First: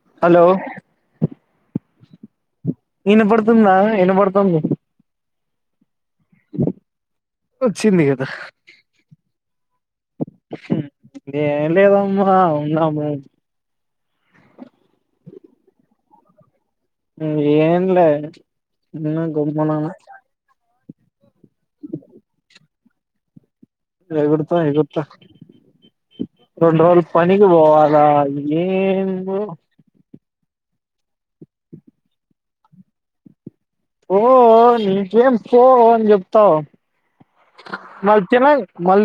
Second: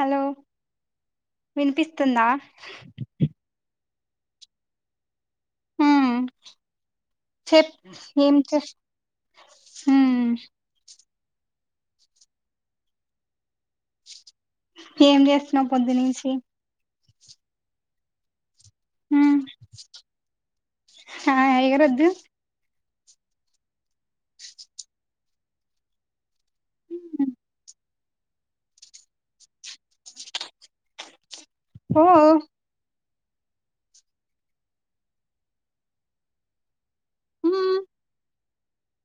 hello వినిపిస్తుందా ఇనబడుతుందా ఇనబడుతుంది ఉమ్ చెప్ వచ్చింది కదా ఏం చేస్త్ ఉమ్ ఏం లేదమ్మా ఉన్నాము ఏం చేస్తున్నవు పొద్దు నుంచి ఉ ఏన్లే ఉన్న గమ్ముననా హ ఎగరోద్దు ఎగురుతాఎగురుత రెండు రోజులు పనికినికి పోవాలా వా ఏందో పో పో నీకేం పో అని చెప్తావ్ ఉమ్ మళ్ తినేక్ మళ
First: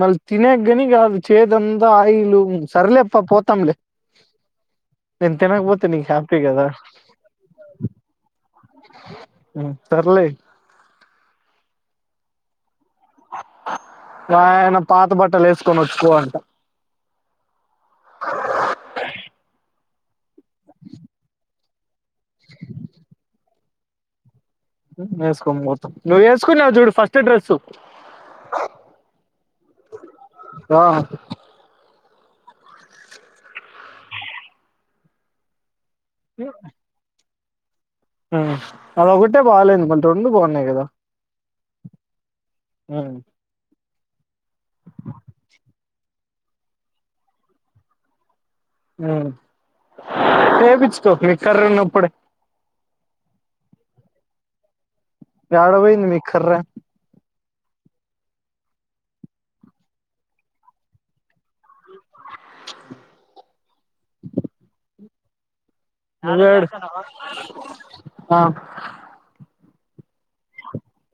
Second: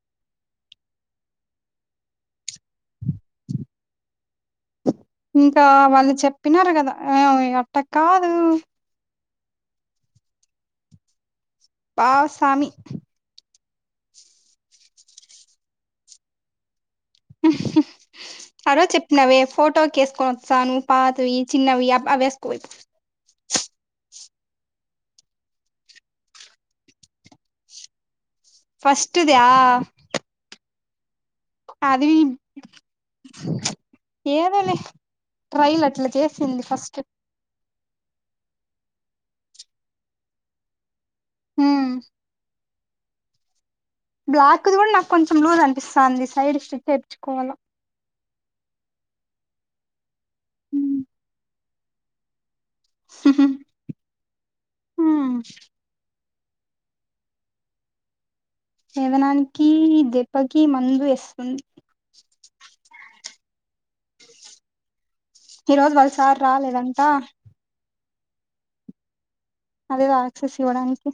మళ్ళ తినకే గానీ కాదు చేయి అంతా ఆయిలు సర్లే పా పోతాంలే నేను ఇంకా తినకపోతే నీకు వాళ్ళు హ్యాపీ చెప్పినారు కదా ఆ అట్ట కాదు ఉమ్ సర్లే పా సామీ గాయన పాత బట్టలు ఏసుకొని వచ్చుకో అంట ఉ హ్ ఆరోజ చెప్పినవవే ఫోటో కేసుకొని వస్తాను పాతవి చిన్నవి ఆవ్ అవేసుకో పో అయితే ఉమ్ ఎసుకొనిపోత నువ్వు ఏసుకున్నావ్ చూడు ఫస్ట్ డ్రెస్సు ఫస్ట్దా దా అదీ ఉచ్ ఏదోలే ట్రైలర్ అట్ అట్ల చేసింది ఫస్ట్ ఉమ్ అదొకటె బాలేదు రెండు బాగున్నాయి గదా ఉమ్ అ ఆంధీ సైడ్ స్ తెచ్చుకోవాల ఆ చేేపించుకో మీ కర్ర ఉన్నప్పుడే ఉ హు ఏడ పోయేది మీక్కర్ర పెదనానికి దెబ్బకి మందు ఎస్తుంది ఈరోజు వాళసారు నువ్వేడు రాలేదంటా ఆ అదేదో ఆక్సెస్ ఇవ్వడానికి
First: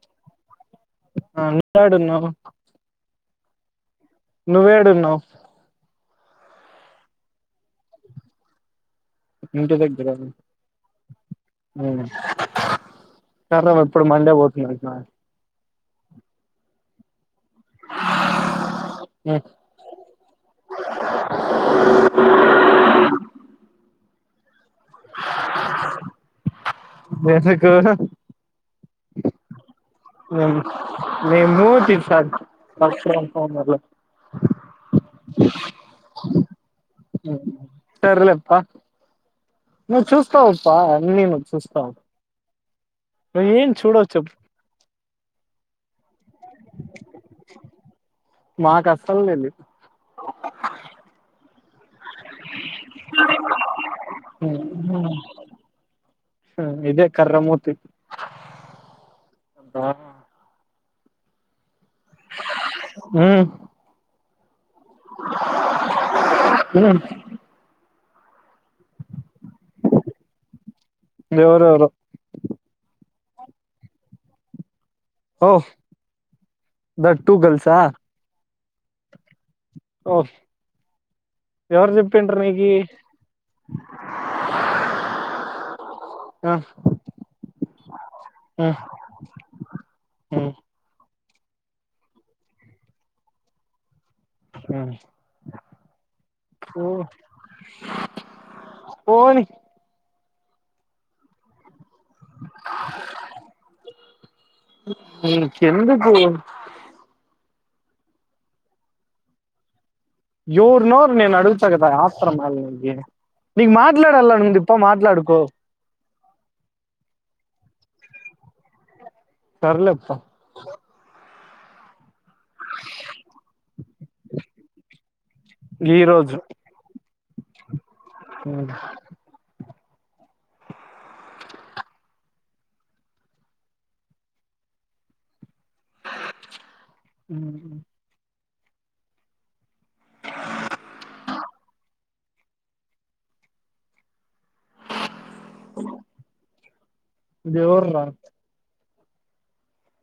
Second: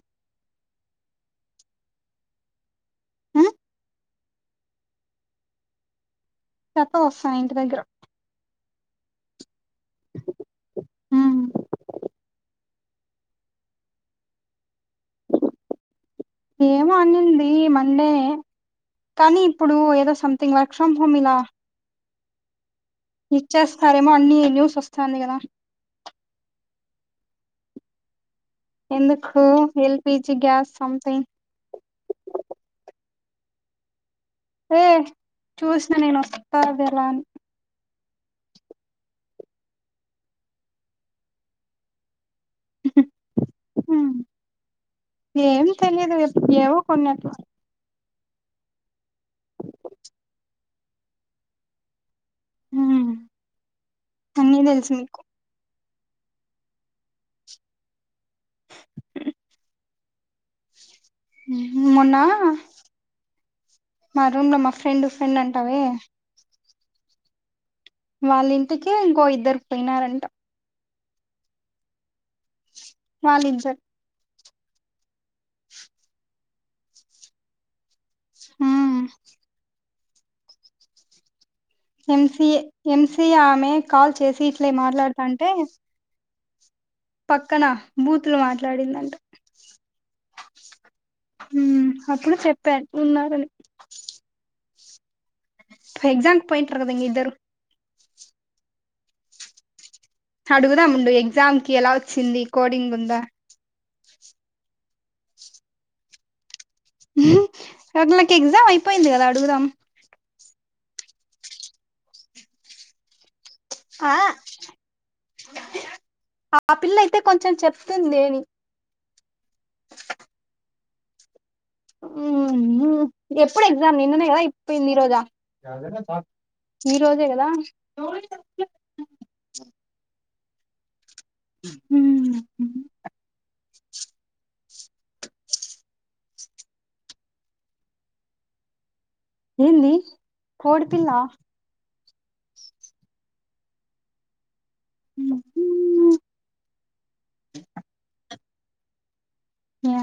ఆ నువ్వు యాడఉన్నావు నువ్వేడున్నవ్ పెత్తొ వస్తా ఇంటి దగ్గరో ఇంటిదగ్గర ఉమ్ ఊ కర్రే ఇప్పుడు మండే ఓతుంది అంట ఏమో అనింది ఈ మండే కనీ ఇప్పుడు ఏదో సంథింగ్ వర్క్ ఫ్రమ్ హోమ్ ఇలా ఇచ్చేస్తరేమో అన్ని న్యూస్ ఓస్తాంది గదా వెర్రిగో ఎందుకూ ఎల్ మె మేము [unintelligible] వర్క్ ఫ్రొమ్ హామ్ లో ఏ చుసిన నేను వస్తది అలా అని సర్లేప్ప నువ్వు చూస్తావప్ప అన్నీ నువ్వు చూస్తవు వే ఏం చూడవు చే ఏం తెలియదుప్పు ఏవో కొన్నట్లు మాకీ అసలు తెలి హ అన్నీ తెలుసు తెలీదు మీకు ఇదే కర్రమూతి మన్న మ్మ్ మ రూమ్లా ఫ్రెండ్ ఫ్రెండ్ అంటావే ఎన్నను వాళ్ళింటికి ఇంకో ఇద్దరు పోయినారంట ఎవరెవరు వాళ్ళు ఇద్దరు ఓ థాట్ టూ గల్సా ఆ హహ్మ్ ఓ ఎవరు చెప్పిండ్రు ఎంసి నీకి ఎంసి ఆమె కాల్ చేసి ఇట్లే మాట్లాడుతాంటే ఆ పక్కన బూతులు మాట్లాడిందంట అ అప్పుడు చెప్పాను ఉన్నారని హ ఎక్సమ్ కీ పోయితారు కదా ఇంగ ఇద్దరు పోని అడుగుదాండు ఎగ్జామ్ కి ఎలా వచ్చింది కోడింగ్ ఉందా నికి ఎందుకు అ నాకు ఎగ్జామ్ అయిపోయింది కదా అడుగుదాం ఎవర్ నోర్ నేను అడుగుతాగదా ఆత్ర యాల నకి నకు ఆ మాట్లాడల అని ఉందు ప మాట్లాడుకో తన్దేని సర్లే బా ఉ ఎప్పుడు ఎగ్జామ్ నిన్ననే కదా అయిపోయింది ఈ రోజా ఈ రోజే కదా అవు హ అ ఏంది కోడిపిల్ల ఉ దేవురార్ యా